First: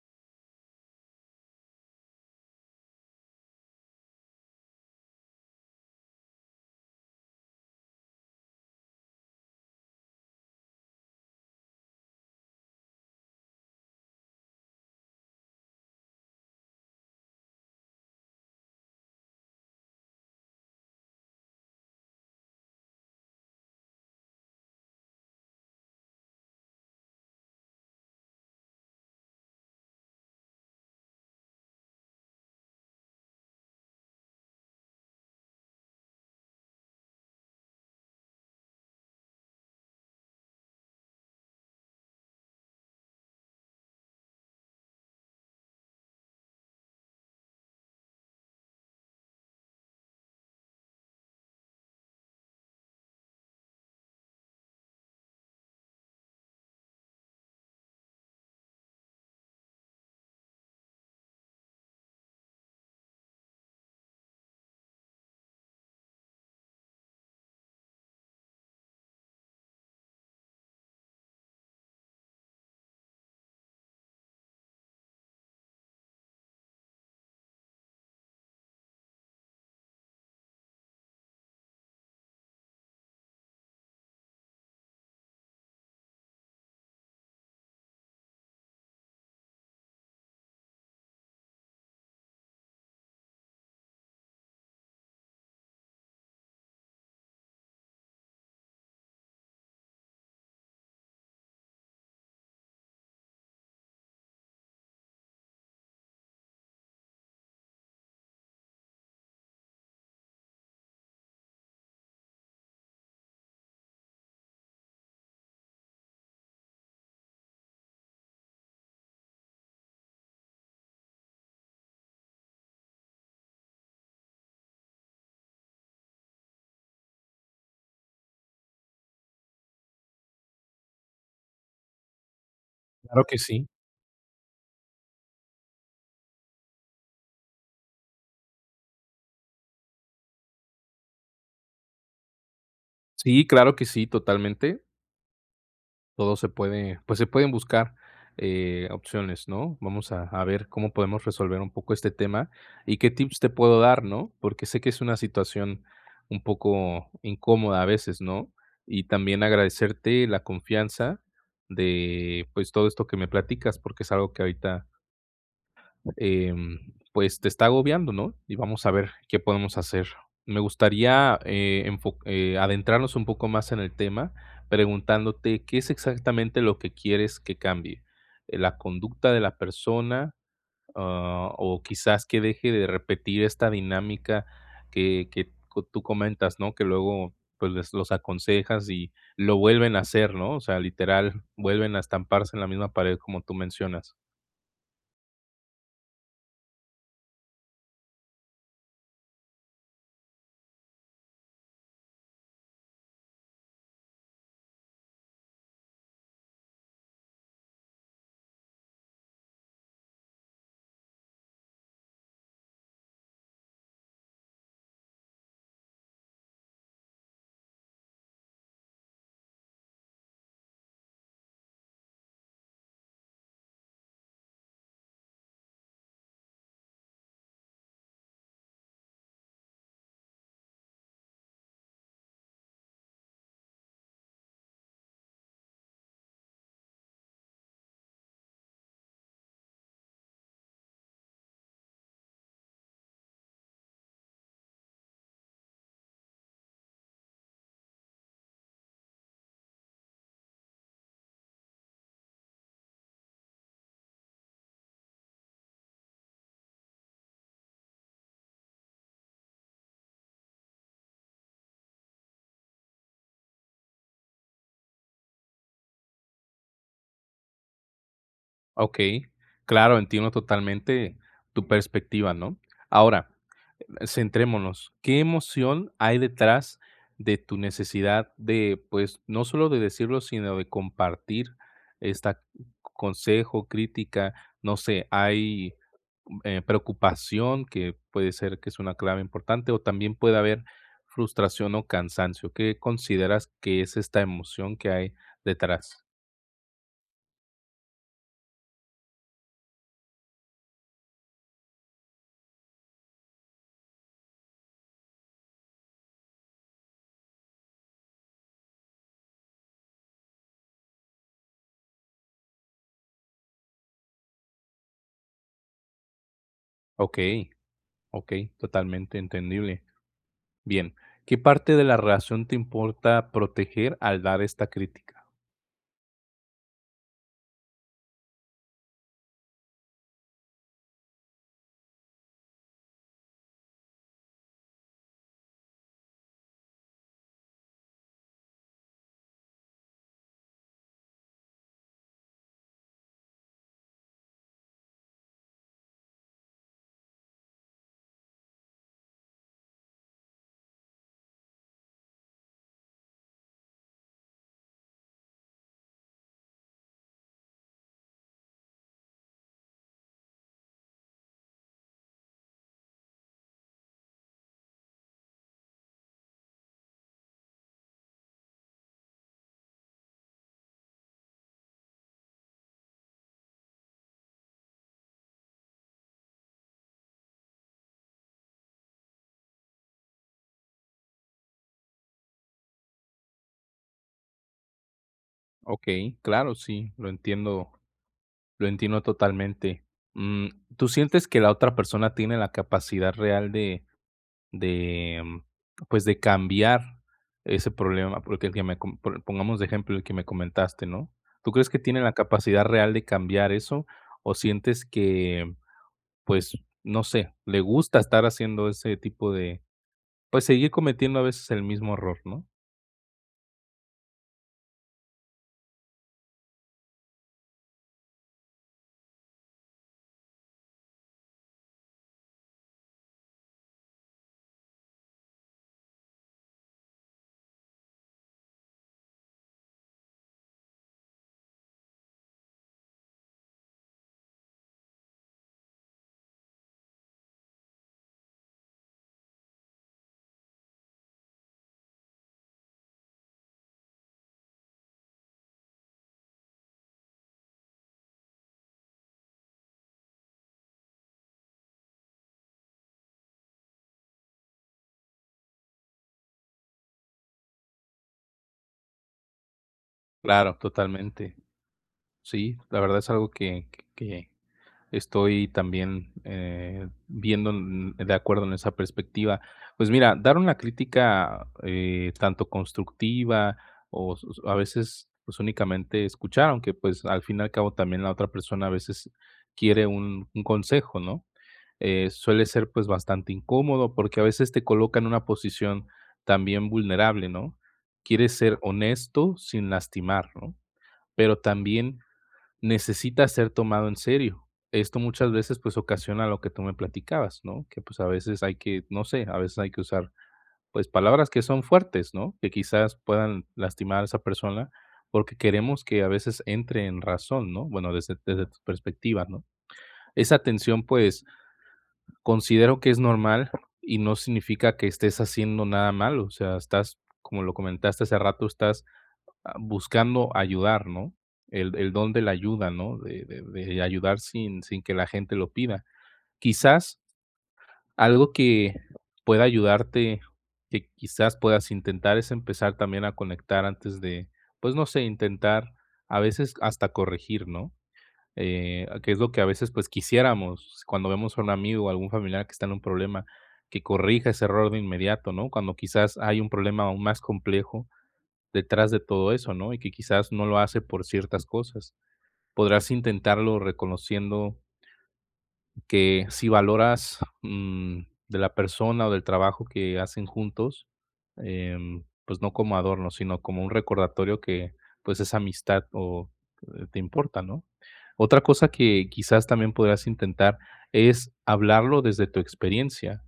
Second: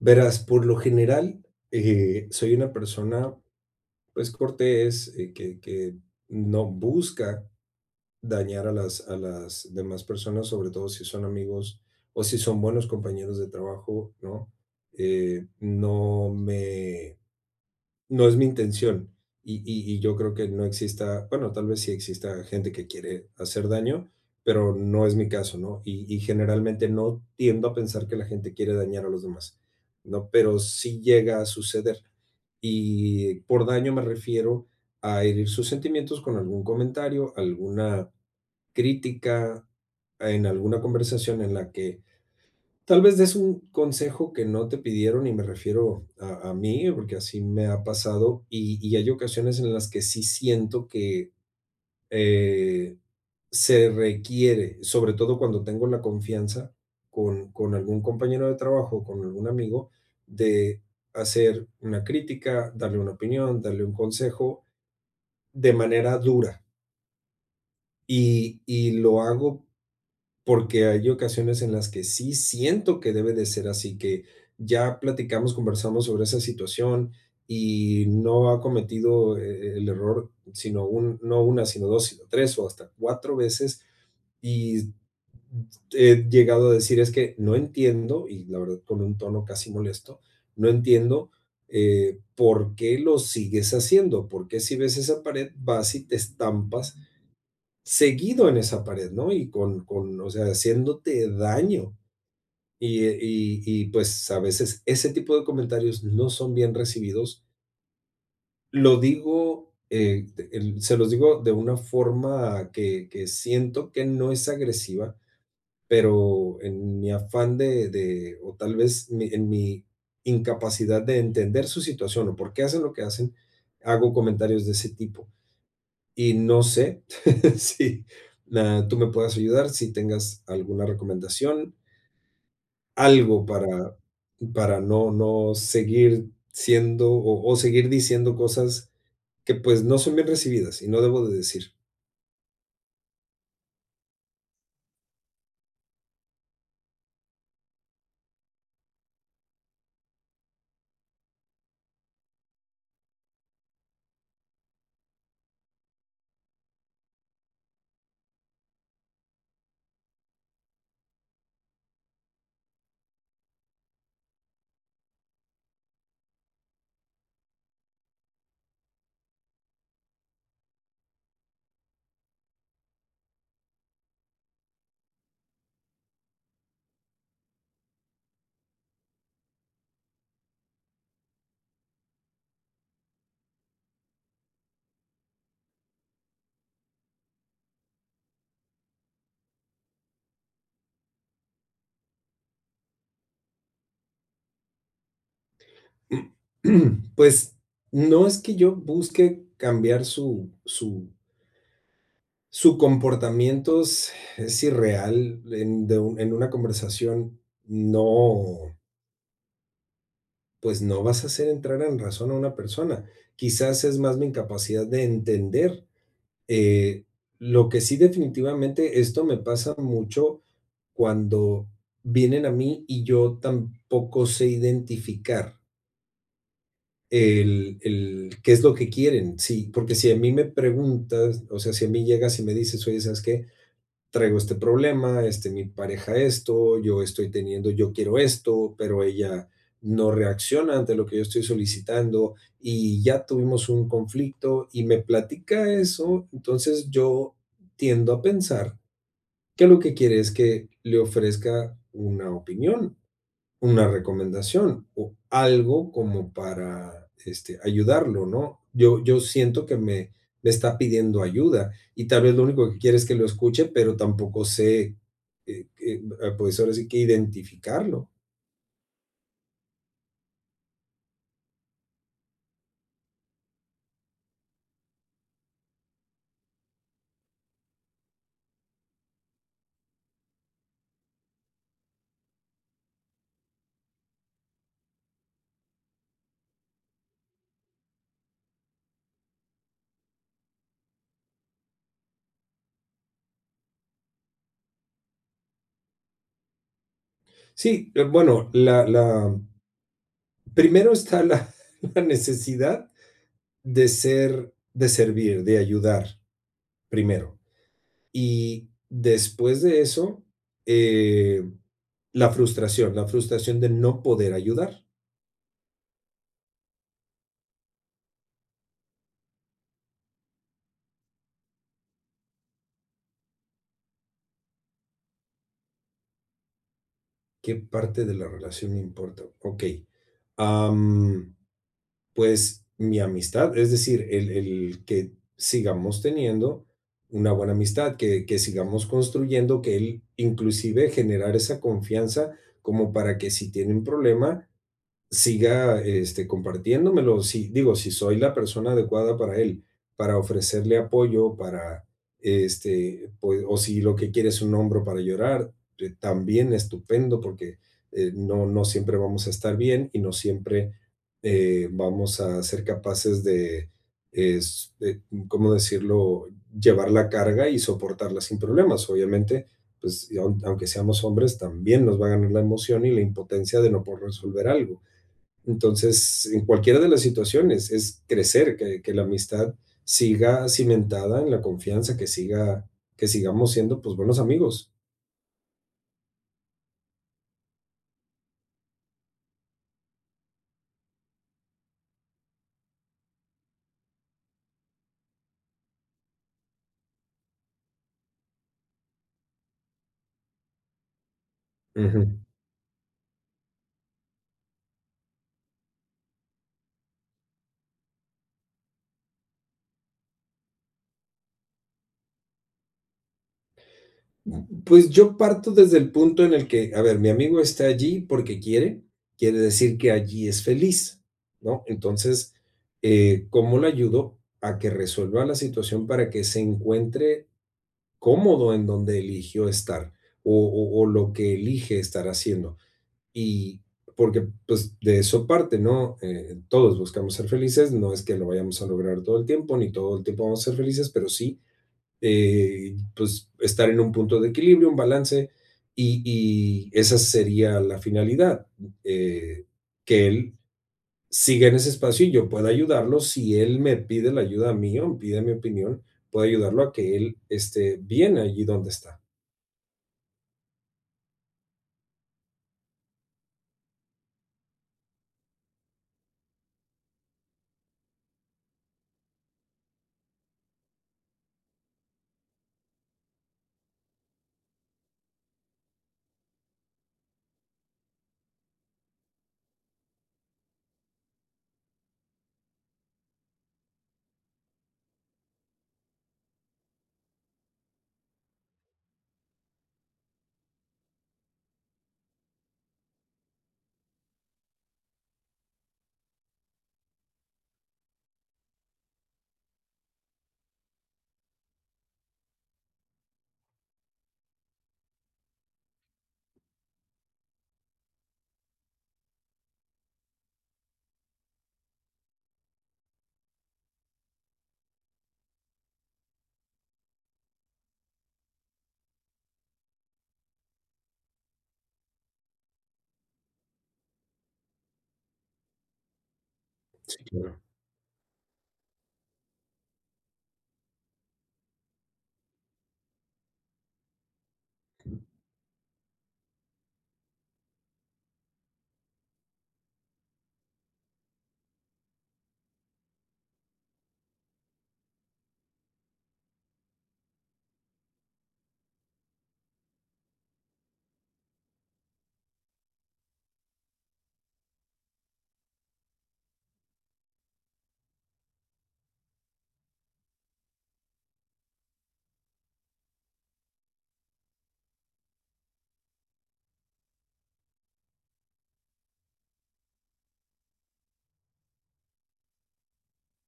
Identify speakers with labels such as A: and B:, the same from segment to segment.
A: Verás, por lo general, soy una persona, pues, cortés, que no busca dañar a las demás personas, sobre todo si son amigos o si son buenos compañeros de trabajo, ¿no? No me No es mi intención. Y yo creo que no exista, bueno, tal vez sí exista gente que quiere hacer daño, pero no es mi caso, ¿no? Y generalmente no tiendo a pensar que la gente quiere dañar a los demás, ¿no? Pero sí llega a suceder. Y por daño me refiero a herir sus sentimientos con algún comentario, alguna crítica, en alguna conversación en la que tal vez des un consejo que no te pidieron, y me refiero a mí, porque así me ha pasado, y hay ocasiones en las que sí siento que, eh, se requiere, sobre todo cuando tengo la confianza con algún compañero de trabajo, con algún amigo, de hacer una crítica, darle una opinión, darle un consejo de manera dura. Y lo hago porque hay ocasiones en las que sí siento que debe de ser así, que ya platicamos, conversamos sobre esa situación y no ha cometido el error, sino un no una, sino dos, sino 3 o hasta 4 veces, y he llegado a decir: "Es que no entiendo", y la verdad con un tono casi molesto, "no entiendo, por qué lo sigues haciendo, por qué si ves esa pared vas y te estampas seguido en esa pared, ¿no? Y o sea, haciéndote daño". Pues a veces ese tipo de comentarios no son bien recibidos. Lo digo, de el se los digo de una forma que siento que no es agresiva, pero en mi afán de o tal vez mi incapacidad de entender su situación o por qué hacen lo que hacen, hago comentarios de ese tipo. Y no sé si tú me puedas ayudar, si tengas alguna recomendación,
B: Claro que
A: algo
B: sí.
A: para no, no seguir siendo o seguir diciendo cosas que pues no son bien recibidas y no debo de decir.
B: Sí, claro que sí, totalmente. Todo se puede, pues se pueden buscar opciones, ¿no? Vamos a ver cómo podemos resolver un poco este tema y qué tips te puedo dar, ¿no? Porque sé que es una situación un poco incómoda a veces, ¿no? Y también agradecerte la confianza de, pues, todo esto que me platicas, porque es algo que ahorita em, pues, te está agobiando, ¿no? Y vamos a ver qué podemos hacer. Me gustaría, enfo adentrarnos un poco más en el tema, preguntándote, ¿qué es exactamente lo que quieres que cambie? ¿La conducta de la persona, ah, o quizás que deje de repetir esta dinámica que co tú comentas, ¿no? Que luego, pues, les los aconsejas y lo vuelven a hacer, ¿no? O sea, literal, vuelven a estamparse en la misma pared, como tú mencionas.
A: Pues no es que yo busque cambiar su comportamiento, es irreal en, en una conversación, no, pues no vas a hacer entrar en razón a una persona. Quizás es más mi incapacidad de entender. Eh, lo que sí, definitivamente, esto me pasa mucho cuando vienen a mí y yo tampoco sé identificar el qué es lo que quieren. Sí, porque si a mí me preguntas, o sea, si a mí llegas y me dices: "Oye, ¿sabes qué? Traigo este problema, este, mi pareja esto, yo estoy teniendo, yo quiero esto, pero ella no reacciona ante lo que yo estoy solicitando", y ya tuvimos un conflicto y me platica eso, entonces yo tiendo a pensar que lo que quiere es que le ofrezca una opinión, una recomendación o algo como para, este, ayudarlo, ¿no? Yo siento que me está pidiendo ayuda y tal vez lo único que quiere es que lo escuche, pero tampoco sé, pues ahora sí que identificarlo.
B: Okey, claro, entiendo totalmente tu perspectiva, ¿no? Ahora, centrémonos, ¿qué emoción hay detrás de tu necesidad de, pues, no solo de decirlo, sino de compartir esta consejo, crítica? No sé, ¿hay, preocupación, que puede ser que es una clave importante, o también puede haber frustración o cansancio? ¿Qué consideras que es esta emoción que hay detrás?
A: Sí, bueno, primero está la, la necesidad de ser, de servir, de ayudar, primero. Y después de eso, eh, la frustración de no poder ayudar.
B: Okey, okey, totalmente entendible. Bien, ¿qué parte de la relación te importa proteger al dar esta crítica?
A: ¿Qué parte de la relación me importa? Ok. Am, pues mi amistad, es decir, el que sigamos teniendo una buena amistad, que sigamos construyendo, que él inclusive generar esa confianza como para que si tiene un problema, siga, este, compartiéndomelo, si, digo, si soy la persona adecuada para él, para ofrecerle apoyo, para, este, pues, o si lo que quiere es un hombro para llorar, también estupendo, porque no, no siempre vamos a estar bien y no siempre vamos a ser capaces de, de, ¿cómo decirlo?, llevar la carga y soportarla sin problemas. Obviamente, pues, y aunque seamos hombres, también nos va a ganar la emoción y la impotencia de no poder resolver algo. Entonces, en cualquiera de las situaciones es crecer, que la amistad siga cimentada en la confianza, que siga, que sigamos siendo pues buenos amigos.
B: Ok, claro, sí, lo entiendo totalmente. Mm, ¿tú sientes que la otra persona tiene la capacidad real de pues, de cambiar ese problema? Porque el que me, pongamos de ejemplo el que me comentaste, ¿no? ¿Tú crees que tiene la
A: Ujú.
B: capacidad real de cambiar eso? ¿O sientes que, pues, no sé, le gusta estar haciendo ese tipo de, pues, seguir cometiendo a veces el mismo error, ¿no?
A: Pues yo parto desde el punto en el que, a ver, mi amigo está allí porque quiere, quiere decir que allí es feliz, ¿no? Entonces, ¿cómo le ayudo a que resuelva la situación para que se encuentre cómodo en donde eligió estar o lo que elige estar haciendo? Y porque pues de eso parte, ¿no? Todos buscamos ser felices, no es que lo vayamos a lograr todo el tiempo, ni todo el tiempo vamos a ser felices, pero sí, pues estar en un punto de equilibrio, un balance, y esa sería la finalidad, eh, que él siga en ese espacio y yo pueda ayudarlo. Si él me pide la ayuda mía o me pide mi opinión, puedo ayudarlo a que él esté bien allí donde está.
B: Claro, totalmente. Sí, la verdad es algo que que estoy también, viendo en de acuerdo en esa perspectiva. Pues mira, dar una crítica, tanto constructiva o s a veces, pues, únicamente escuchar, aunque, pues, al fin y al cabo también la otra persona a veces quiere un consejo, ¿no? Suele ser, pues, bastante incómodo, porque a veces te coloca en una posición también vulnerable, ¿no? Quieres ser honesto sin lastimar, ¿no? Pero también necesita ser tomado en serio. Esto muchas veces pues ocasiona lo que tú me platicabas, ¿no? Que pues a veces hay que, no sé, a veces hay que usar pues palabras que son fuertes, ¿no? Que quizás puedan lastimar a esa persona porque queremos que a veces entre en razón, ¿no? Bueno, desde tu perspectiva, ¿no? Esa tensión pues considero que es normal y no significa que estés haciendo nada malo, o sea, estás, como lo comentaste hace rato, estás, ah, buscando ayudar, ¿no? El don de la ayuda, ¿no? De de ayudar sin que la gente lo pida. Quizás
A: Sí, claro,
B: algo que pueda ayudarte, que quizás puedas intentar es empezar también a conectar antes de, pues, no sé, intentar a veces hasta corregir, ¿no? Que es lo que a veces, pues, quisiéramos cuando vemos a un amigo o algún familiar que está en un problema, que corrija ese error de inmediato, ¿no? Cuando quizás hay un problema aún más complejo detrás de todo eso, ¿no? Y que quizás no lo hace por ciertas cosas. Podrás intentarlo reconociendo que si valoras mm, de la persona o del trabajo que hacen juntos, pues no como adorno, sino como un recordatorio que pues es amistad o te importa, ¿no? Otra cosa que quizás también podrás intentar es hablarlo desde tu experiencia.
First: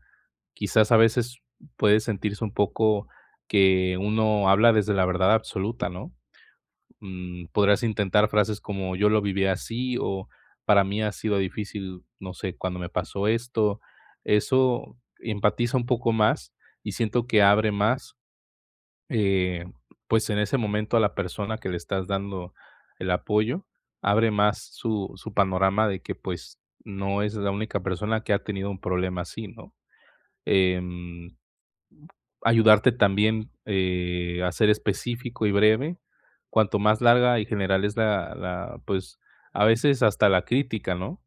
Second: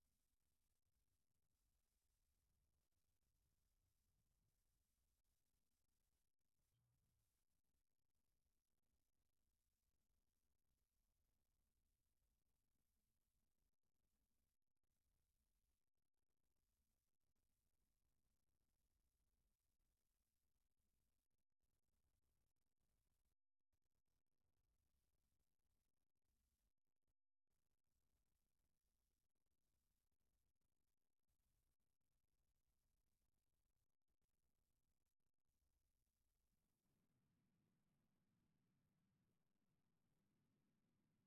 B: Quizás a veces puede sentirse un poco que uno habla desde la verdad absoluta, ¿no? Mm, podrás intentar frases como yo lo viví así o para mí ha sido difícil, no sé, cuando me pasó esto. Eso empatiza un poco más y siento que abre más, eh, pues en ese momento a la persona que le estás dando el apoyo, abre más su panorama de que pues no es la única persona que ha tenido un problema así, ¿no? Em, ayudarte también a ser específico y breve. Cuanto más larga y general es pues a veces hasta la crítica, ¿no?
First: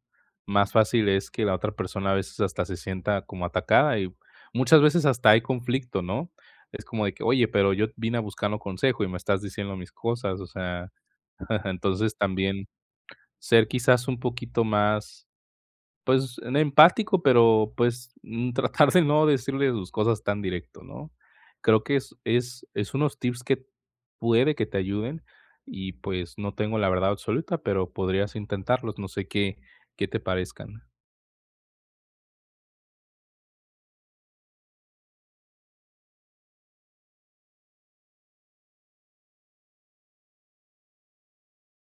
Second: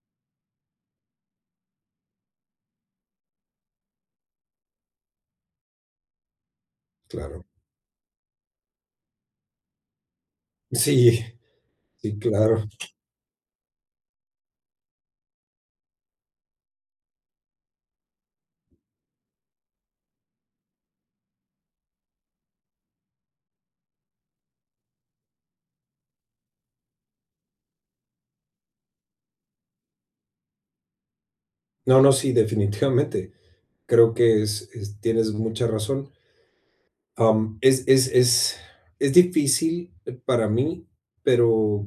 B: Más fácil es que la otra persona a veces hasta se sienta como atacada y muchas veces hasta hay conflicto, ¿no? Es como de que,
A: claro.
B: oye, pero yo vine a buscar un consejo y me estás diciendo mis cosas, o sea,
A: Sí,
B: entonces
A: sí, claro.
B: también ser quizás un poquito más pues, en empático, pero, pues, mm, tratar de no decirle sus cosas tan directo, ¿no? Creo que es unos tips que puede que te ayuden y, pues, no tengo la verdad absoluta, pero podrías intentarlos, no sé qué te parezcan.
A: No, no, sí, definitivamente creo que es, tienes mucha razón. Am, Es difícil para mí, pero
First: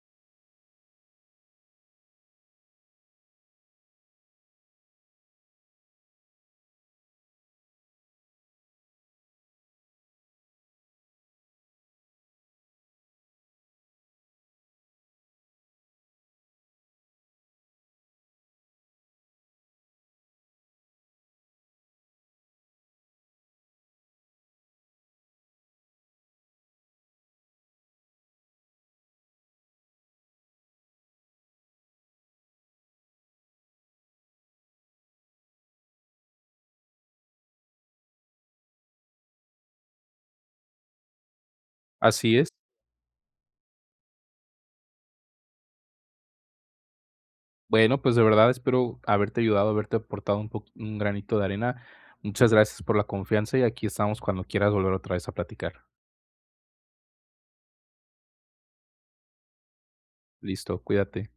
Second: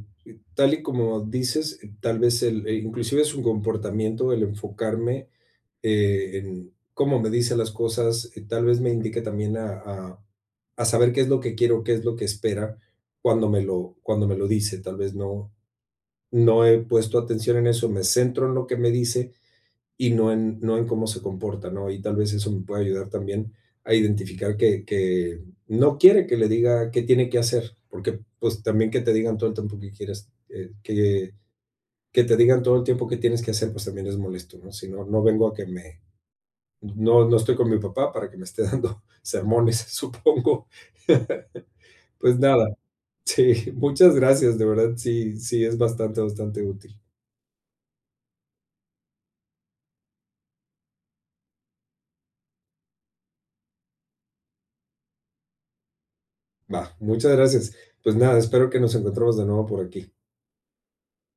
A: tal y como dices, tal vez e inclusive es un comportamiento, el enfocarme en cómo me dice las cosas, tal vez me indique también a saber qué es lo que quiero, qué es lo que espera cuando me lo dice. Tal vez no, no he puesto atención en eso, me centro en lo que me dice y no en, no en cómo se comporta, ¿no? Y tal vez eso me puede ayudar también a identificar que no quiere que le diga qué tiene que hacer, porque pues también que te digan todo el tiempo que quieres, que te digan todo el tiempo que tienes que hacer, pues también es molesto, ¿no? Si no, no vengo a que me, no, no estoy con mi papá para que me esté dando sermones, supongo.
B: Así
A: Pues
B: es.
A: nada, sí, muchas gracias, de verdad, sí, sí, es bastante, bastante útil.
B: Bueno, pues, de verdad espero haberte ayudado, haberte aportado un po un granito de arena. Muchas gracias por la confianza y aquí estamos cuando quieras volver otra vez a platicar.
A: Va, muchas gracias. Pues nada, espero que nos encontremos de nuevo por aquí.
B: Listo, cuídate.